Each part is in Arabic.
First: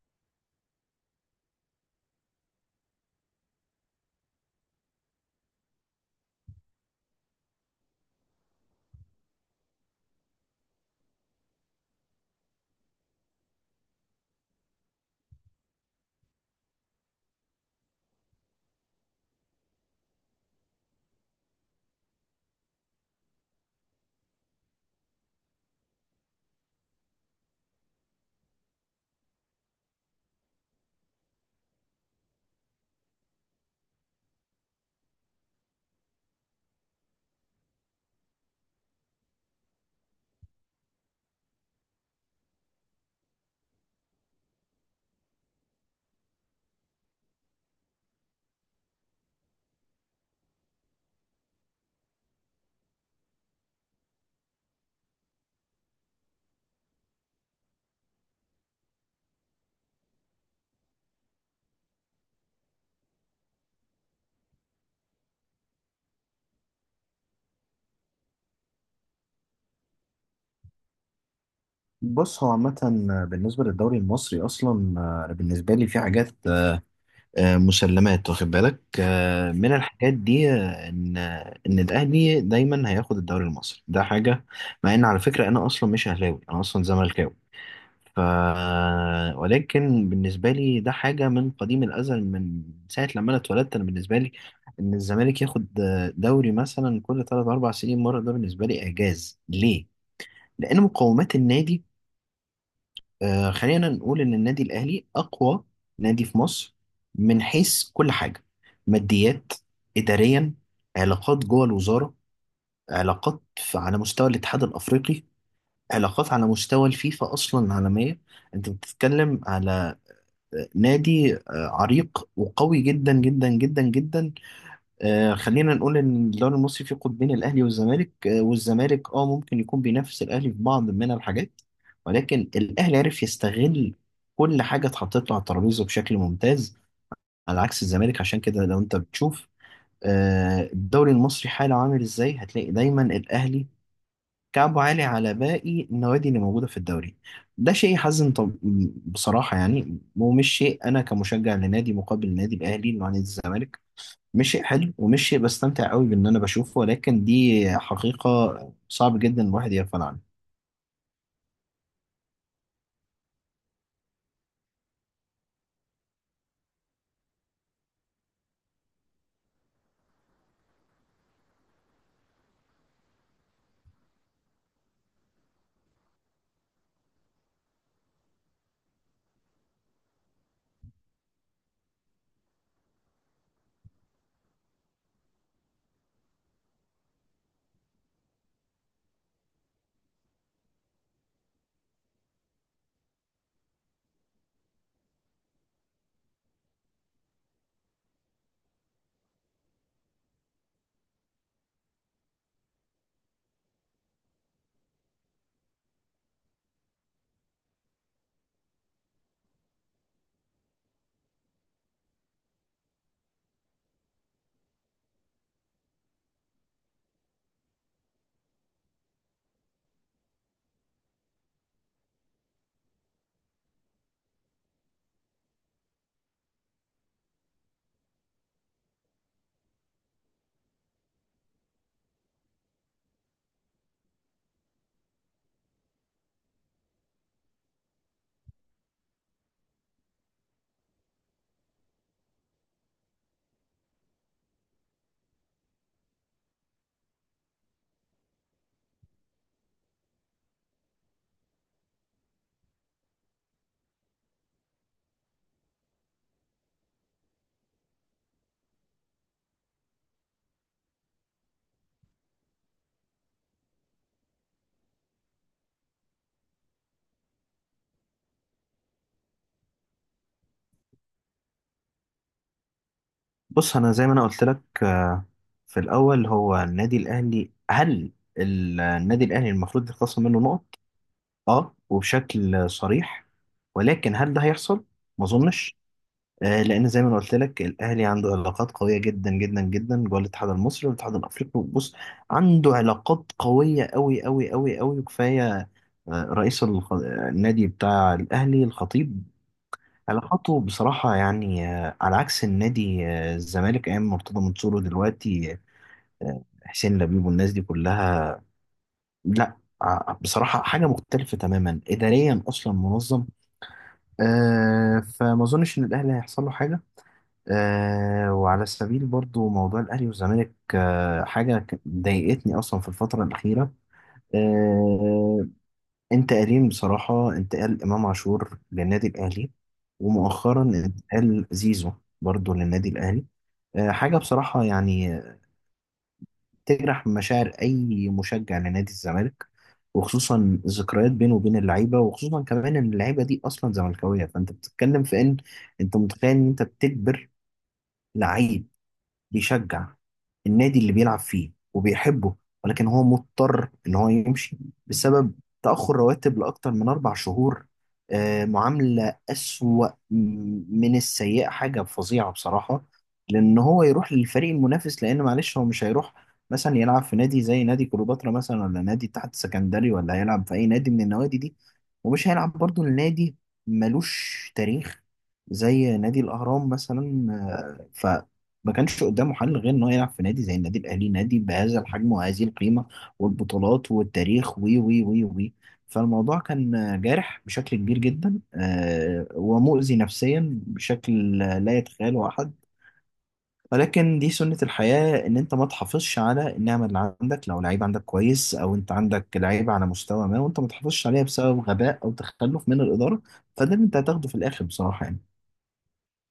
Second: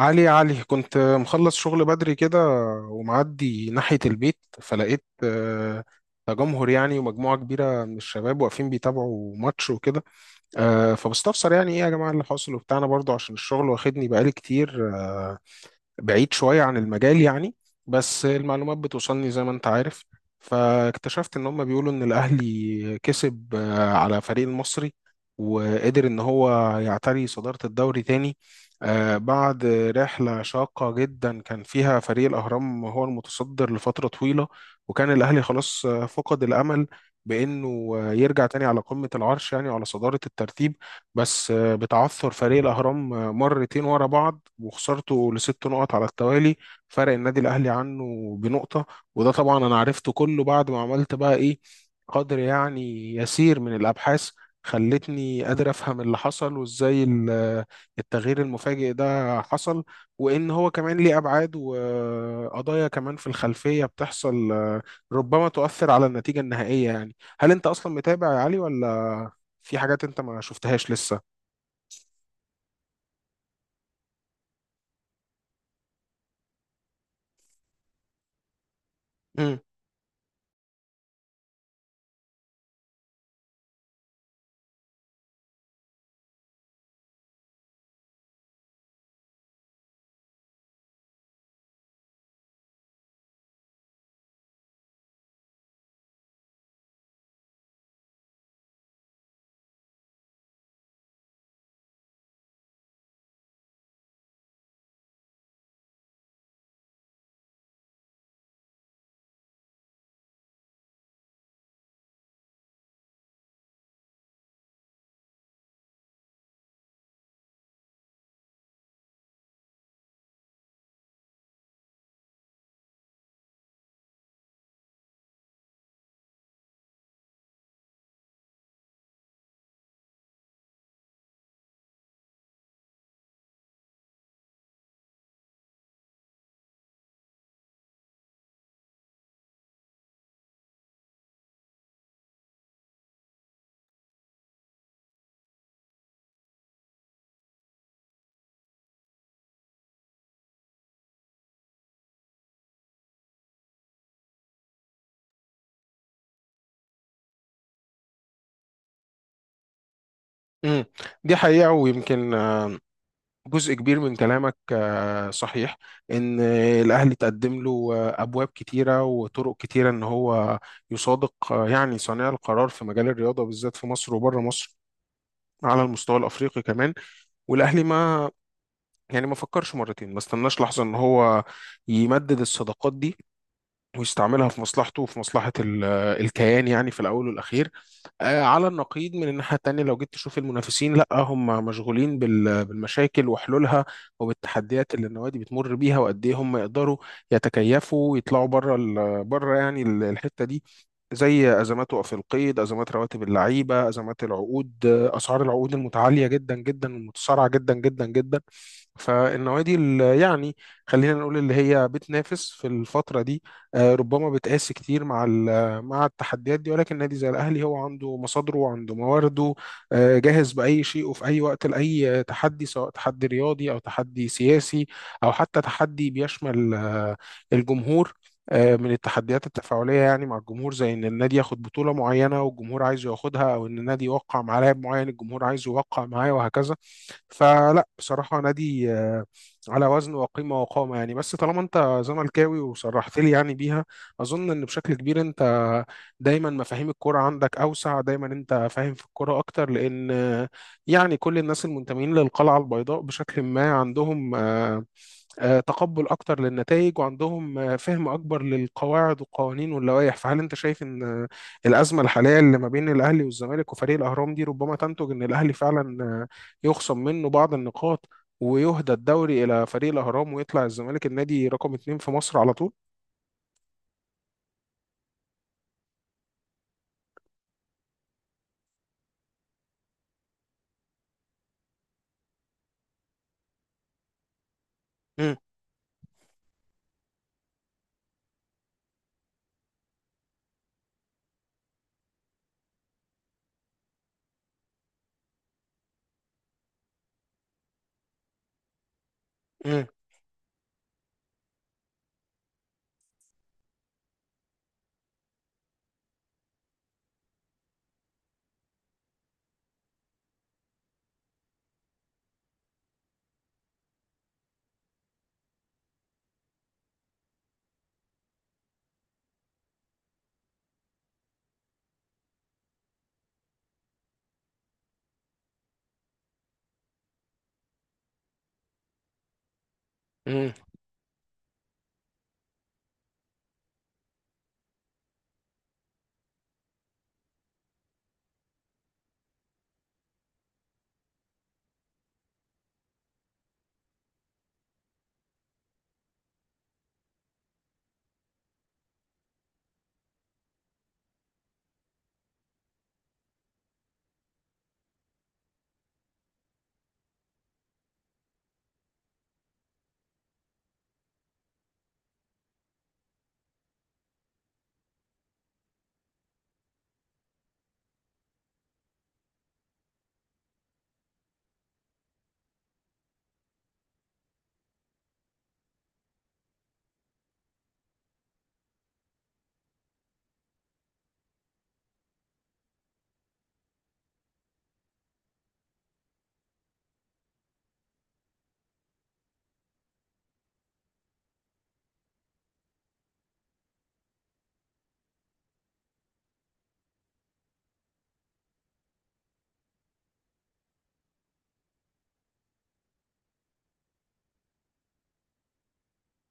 علي، يا علي، كنت مخلص شغل بدري كده ومعدي ناحية البيت فلقيت تجمهر، يعني، ومجموعة كبيرة من الشباب واقفين بيتابعوا ماتش وكده. فبستفسر، يعني، ايه يا جماعة اللي حاصل، وبتاعنا برضو عشان الشغل واخدني بقالي كتير بعيد شوية عن المجال، يعني، بس المعلومات بتوصلني زي ما انت عارف. فاكتشفت ان هم بيقولوا ان الاهلي كسب على فريق المصري، وقدر ان هو يعتري صدارة الدوري تاني بعد رحلة شاقة جدا كان فيها فريق الأهرام هو المتصدر لفترة طويلة، وكان الأهلي خلاص فقد الأمل بأنه يرجع تاني على قمة العرش، يعني على صدارة الترتيب، بس بتعثر فريق الأهرام مرتين ورا بعض وخسارته لست نقط على التوالي فرق النادي الأهلي عنه بنقطة. وده طبعا أنا عرفته كله بعد ما عملت بقى إيه قدر، يعني، يسير من الأبحاث، خلتني قادر أفهم اللي حصل وإزاي التغيير المفاجئ ده حصل، وإن هو كمان ليه أبعاد وقضايا كمان في الخلفية بتحصل ربما تؤثر على النتيجة النهائية. يعني، هل أنت أصلا متابع يا علي، ولا في حاجات أنت ما شفتهاش لسه؟ بص، هو عامة بالنسبة للدوري المصري أصلا، بالنسبة لي في حاجات، مسلمات، واخد بالك مم. من الحاجات دي، إن الأهلي دايما هياخد الدوري المصري، ده حاجة. مع إن على فكرة أنا أصلا مش أهلاوي، أنا أصلا زملكاوي، ف ولكن بالنسبة لي ده حاجة من قديم الأزل، من ساعة لما أنا اتولدت. أنا بالنسبة لي إن الزمالك ياخد دوري مثلا كل تلات أربع سنين مرة، ده بالنسبة لي إعجاز. ليه؟ لأن مقومات النادي، خلينا نقول إن النادي الأهلي أقوى نادي في مصر، من حيث كل حاجة: ماديات، إداريا، علاقات جوه الوزارة، على مستوى الاتحاد الأفريقي، علاقات على مستوى الفيفا أصلا عالمية. أنت بتتكلم على نادي عريق وقوي جدا جدا جدا جدا. خلينا نقول ان الدوري المصري فيه قطبين: الاهلي والزمالك، والزمالك ممكن يكون بينافس الاهلي في بعض من الحاجات، ولكن الاهلي عرف يستغل كل حاجه اتحطت له على الترابيزه بشكل ممتاز، على عكس الزمالك. عشان كده لو انت بتشوف الدوري المصري حاله عامل ازاي، هتلاقي دايما الاهلي كعبه عالي على باقي النوادي اللي موجوده في الدوري. ده شيء يحزن، طب بصراحه يعني، ومش شيء انا كمشجع لنادي مقابل النادي الاهلي وعن الزمالك مش شيء حلو، ومش شيء بستمتع قوي بان انا بشوفه، ولكن دي حقيقة صعب جدا الواحد يغفل عنها. مم. دي حقيقة، ويمكن جزء كبير من كلامك صحيح، ان الاهلي تقدم له ابواب كتيره وطرق كتيره ان هو يصادق، يعني، صانع القرار في مجال الرياضه، بالذات في مصر وبره مصر، على المستوى الافريقي كمان. والاهلي ما، يعني، ما فكرش مرتين، ما استناش لحظه ان هو يمدد الصداقات دي ويستعملها في مصلحته وفي مصلحه الكيان، يعني، في الاول والاخير. على النقيض من الناحية التانية لو جيت تشوف المنافسين، لا هم مشغولين بالمشاكل وحلولها، وبالتحديات اللي النوادي بتمر بيها وقد ايه هم يقدروا يتكيفوا ويطلعوا بره بره، يعني، الحتة دي، زي ازمات وقف القيد، ازمات رواتب اللعيبة، ازمات العقود، اسعار العقود المتعالية جدا جدا والمتسارعة جدا جدا جدا. فالنوادي اللي، يعني، خلينا نقول اللي هي بتنافس في الفترة دي ربما بتقاس كتير مع التحديات دي، ولكن نادي زي الاهلي هو عنده مصادره وعنده موارده، جاهز باي شيء وفي اي وقت لاي تحدي، سواء تحدي رياضي او تحدي سياسي او حتى تحدي بيشمل الجمهور، من التحديات التفاعلية يعني مع الجمهور، زي إن النادي ياخد بطولة معينة والجمهور عايزه ياخدها، أو إن النادي يوقع مع لاعب معين الجمهور عايزه يوقع معاه، وهكذا. فلا، بصراحة، نادي على وزن وقيمة وقامة، يعني. بس طالما أنت زملكاوي وصرحت لي، يعني، بيها، اظن ان بشكل كبير انت دايما مفاهيم الكوره عندك اوسع، دايما انت فاهم في الكوره اكتر، لان، يعني، كل الناس المنتمين للقلعه البيضاء بشكل ما عندهم تقبل اكتر للنتائج، وعندهم فهم اكبر للقواعد والقوانين واللوائح. فهل انت شايف ان الازمه الحاليه اللي ما بين الاهلي والزمالك وفريق الاهرام دي ربما تنتج ان الاهلي فعلا يخصم منه بعض النقاط ويهدى الدوري الى فريق الاهرام، ويطلع الزمالك النادي رقم 2 في مصر على طول؟ بص، انا زي ما انا قلت لك، في الاول هو النادي الاهلي، هل النادي الاهلي المفروض يتخصم منه نقط؟ اه وبشكل صريح، ولكن هل ده هيحصل؟ ما مم، اظنش. لان زي ما انا قلت لك، الاهلي عنده علاقات قويه جدا جدا جدا جوه الاتحاد المصري والاتحاد الافريقي. بص، عنده علاقات قويه قوي قوي قوي قوي، وكفايه رئيس الخ- آه، النادي بتاع الاهلي الخطيب، مم، علاقاته بصراحه يعني على عكس النادي الزمالك ايام مرتضى منصور ودلوقتي حسين لبيب والناس دي كلها. لا، بصراحه حاجه مختلفه تماما، اداريا اصلا منظم. فما اظنش ان الاهلي هيحصل له حاجه. وعلى سبيل برضو موضوع الأهلي والزمالك، حاجة ضايقتني أصلا في الفترة الأخيرة. آه انتقالين بصراحة: انتقال إمام عاشور للنادي الأهلي، مم. ومؤخرا انتقال زيزو برضو للنادي الأهلي. حاجة بصراحة يعني تجرح مشاعر أي مشجع لنادي الزمالك، وخصوصا الذكريات بينه وبين اللعيبة، وخصوصا كمان إن اللعيبة دي أصلا زملكاوية. فأنت بتتكلم في إن أنت متخيل إن أنت بتجبر لعيب بيشجع النادي اللي بيلعب فيه وبيحبه، ولكن هو مضطر ان هو يمشي بسبب تأخر رواتب لأكتر من 4 شهور. معاملة أسوأ من السيئة، حاجة فظيعة بصراحة. لأن هو يروح للفريق المنافس، لأن معلش هو مش هيروح مثلا يلعب في نادي زي نادي كليوباترا مثلا، ولا نادي الاتحاد السكندري، ولا هيلعب في أي نادي من النوادي دي، ومش هيلعب برضو لنادي ملوش تاريخ زي نادي الأهرام مثلا. آه، ما كانش قدامه حل غير انه يلعب في نادي زي النادي الاهلي، نادي بهذا الحجم وهذه القيمه والبطولات والتاريخ وي وي وي وي. فالموضوع كان جارح بشكل كبير جدا، ومؤذي نفسيا بشكل لا يتخيله احد، ولكن دي سنة الحياة، إن أنت ما تحافظش على النعمة اللي عندك. لو لعيب عندك كويس، أو أنت عندك لعيب على مستوى ما، وأنت ما تحافظش عليها بسبب غباء أو تخلف من الإدارة، فده اللي أنت هتاخده في الآخر بصراحة يعني.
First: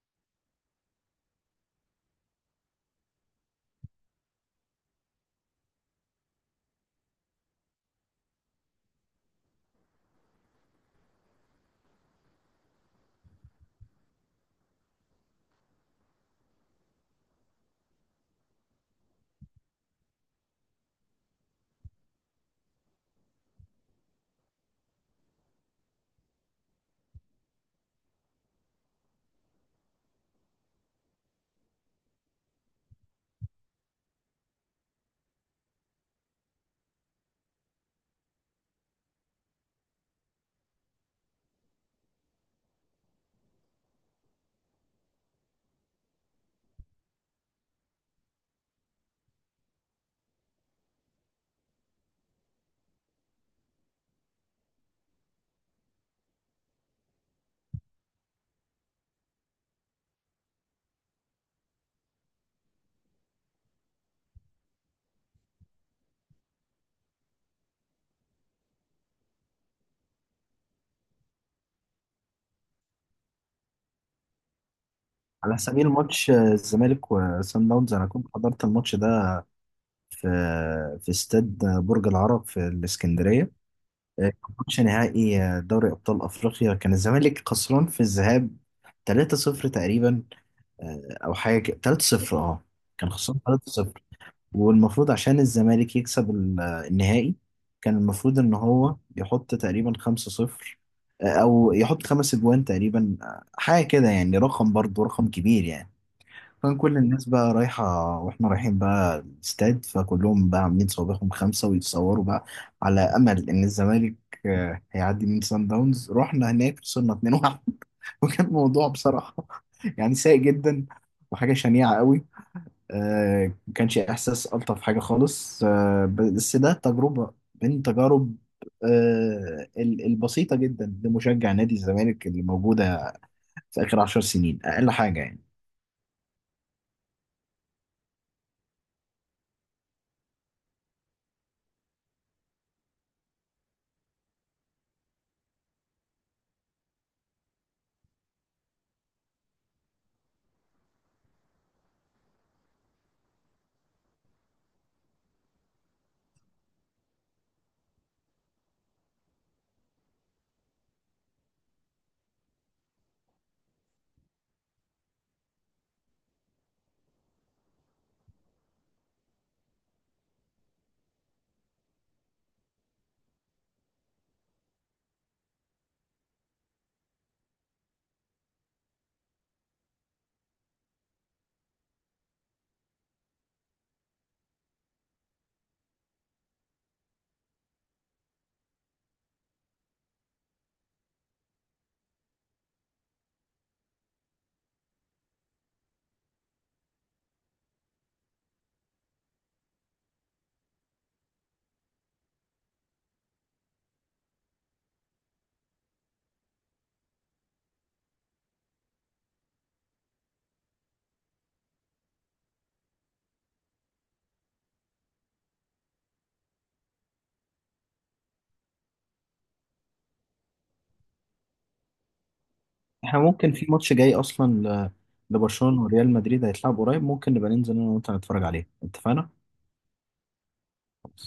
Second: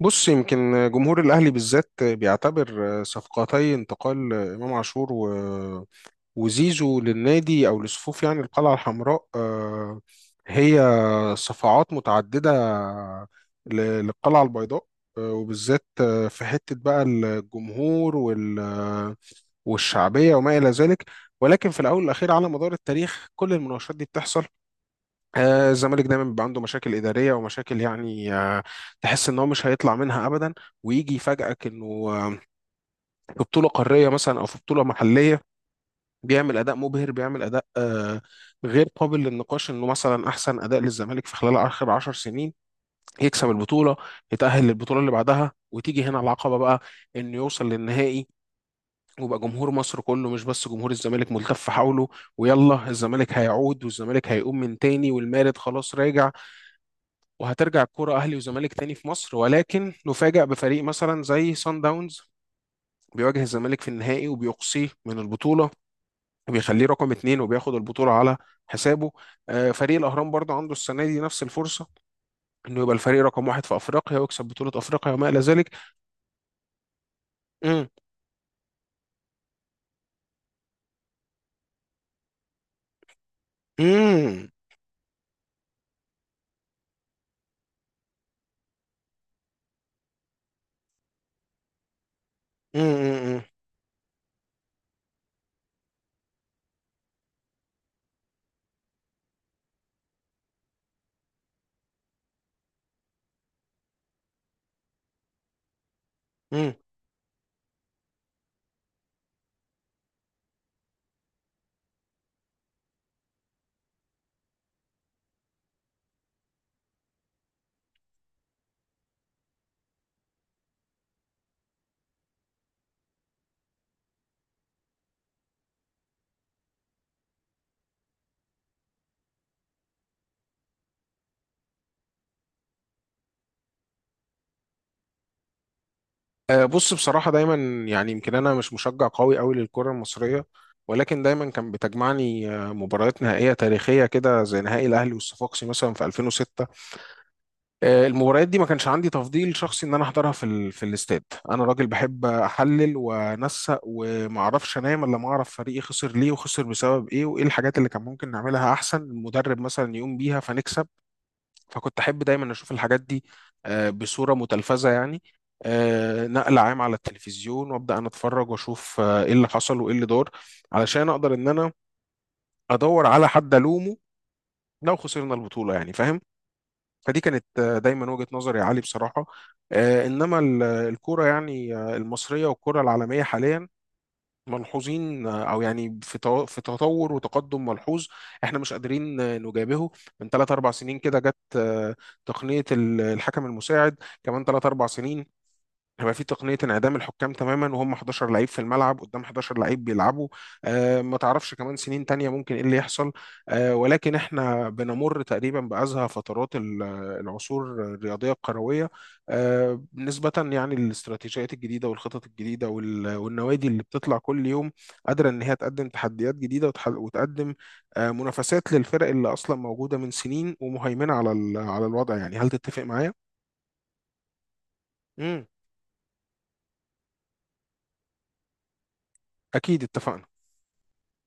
بص، يمكن جمهور الأهلي بالذات بيعتبر صفقتي انتقال إمام عاشور وزيزو للنادي، أو لصفوف، يعني، القلعة الحمراء، هي صفعات متعددة للقلعة البيضاء، وبالذات في حتة بقى الجمهور والشعبية وما إلى ذلك. ولكن في الأول والأخير، على مدار التاريخ، كل المناوشات دي بتحصل. الزمالك دايما بيبقى عنده مشاكل إدارية ومشاكل، يعني، تحس إن هو مش هيطلع منها أبدا، ويجي يفاجئك إنه في بطولة قارية مثلا أو في بطولة محلية بيعمل أداء مبهر، بيعمل أداء غير قابل للنقاش، إنه مثلا أحسن أداء للزمالك في خلال آخر 10 سنين، يكسب البطولة، يتأهل للبطولة اللي بعدها. وتيجي هنا العقبة بقى، إنه يوصل للنهائي ويبقى جمهور مصر كله، مش بس جمهور الزمالك، ملتف حوله، ويلا الزمالك هيعود، والزمالك هيقوم من تاني، والمارد خلاص راجع، وهترجع الكوره اهلي وزمالك تاني في مصر. ولكن نفاجأ بفريق مثلا زي سان داونز بيواجه الزمالك في النهائي وبيقصيه من البطوله وبيخليه رقم 2 وبياخد البطوله على حسابه. فريق الاهرام برضه عنده السنه دي نفس الفرصه انه يبقى الفريق رقم 1 في افريقيا ويكسب بطوله افريقيا وما الى على ذلك. سبيل ماتش الزمالك وسان مم، داونز، أنا كنت حضرت الماتش ده في استاد برج العرب في الإسكندرية. آه، مم، ماتش نهائي دوري أبطال أفريقيا، كان الزمالك خسران في الذهاب 3-0 تقريبا، أو حاجة كده، 3-0 أه، مم، كان خسران مم، 3-0. والمفروض عشان الزمالك يكسب النهائي كان المفروض إن هو يحط تقريبا 5-0، أو يحط 5 أجوان تقريبا، حاجة كده يعني، رقم برضه رقم كبير يعني. مم. كان كل الناس بقى رايحة، واحنا رايحين بقى الاستاد، فكلهم بقى عاملين صوابعهم 5 ويتصوروا بقى، على أمل إن الزمالك هيعدي من سان داونز. رحنا هناك وصلنا 2-1. وكان الموضوع بصراحة يعني سيء جدا، وحاجة شنيعة قوي. ما كانش إحساس ألطف حاجة خالص، بس ده تجربة من تجارب البسيطة جدا لمشجع نادي الزمالك اللي موجودة في آخر 10 سنين، أقل حاجة يعني. بص، بصراحة، دايما، يعني، يمكن أنا مش مشجع قوي قوي للكرة المصرية، ولكن دايما كان بتجمعني مباريات نهائية تاريخية كده، زي نهائي الأهلي والصفاقسي مثلا في 2006. المباريات دي ما كانش عندي تفضيل شخصي إن أنا أحضرها في الاستاد. أنا راجل بحب أحلل وأنسق وما أعرفش أنام إلا ما أعرف فريقي خسر ليه، وخسر بسبب إيه، وإيه الحاجات اللي كان ممكن نعملها أحسن المدرب مثلا يقوم بيها فنكسب. فكنت احب دايما اشوف الحاجات دي بصوره متلفزه، يعني نقل عام على التلفزيون، وابدا انا اتفرج واشوف ايه اللي حصل وايه اللي دار، علشان اقدر ان انا ادور على حد الومه لو خسرنا البطوله، يعني، فاهم. فدي كانت، دايما، وجهه نظري يا علي، بصراحه. انما الكوره، يعني، المصريه والكوره العالميه حاليا ملحوظين، او، يعني، في في تطور وتقدم ملحوظ احنا مش قادرين نجابهه. من ثلاث اربع سنين كده جت تقنيه الحكم المساعد. كمان ثلاث اربع سنين هيبقى في تقنية انعدام الحكام تماما، وهم 11 لعيب في الملعب قدام 11 لعيب بيلعبوا. ما تعرفش كمان سنين تانية ممكن ايه اللي يحصل. ولكن احنا بنمر تقريبا بأزهى فترات العصور الرياضية الكروية، نسبة، يعني، للاستراتيجيات الجديدة والخطط الجديدة والنوادي اللي بتطلع كل يوم قادرة ان هي تقدم تحديات جديدة وتقدم منافسات للفرق اللي اصلا موجودة من سنين ومهيمنة على على الوضع. يعني، هل تتفق معايا؟ احنا ممكن في ماتش جاي اصلا ل- مم. لبرشلونة وريال مدريد هيتلعب قريب، ممكن نبقى ننزل انا وانت نتفرج عليه، اتفقنا؟ اكيد اتفقنا خلاص.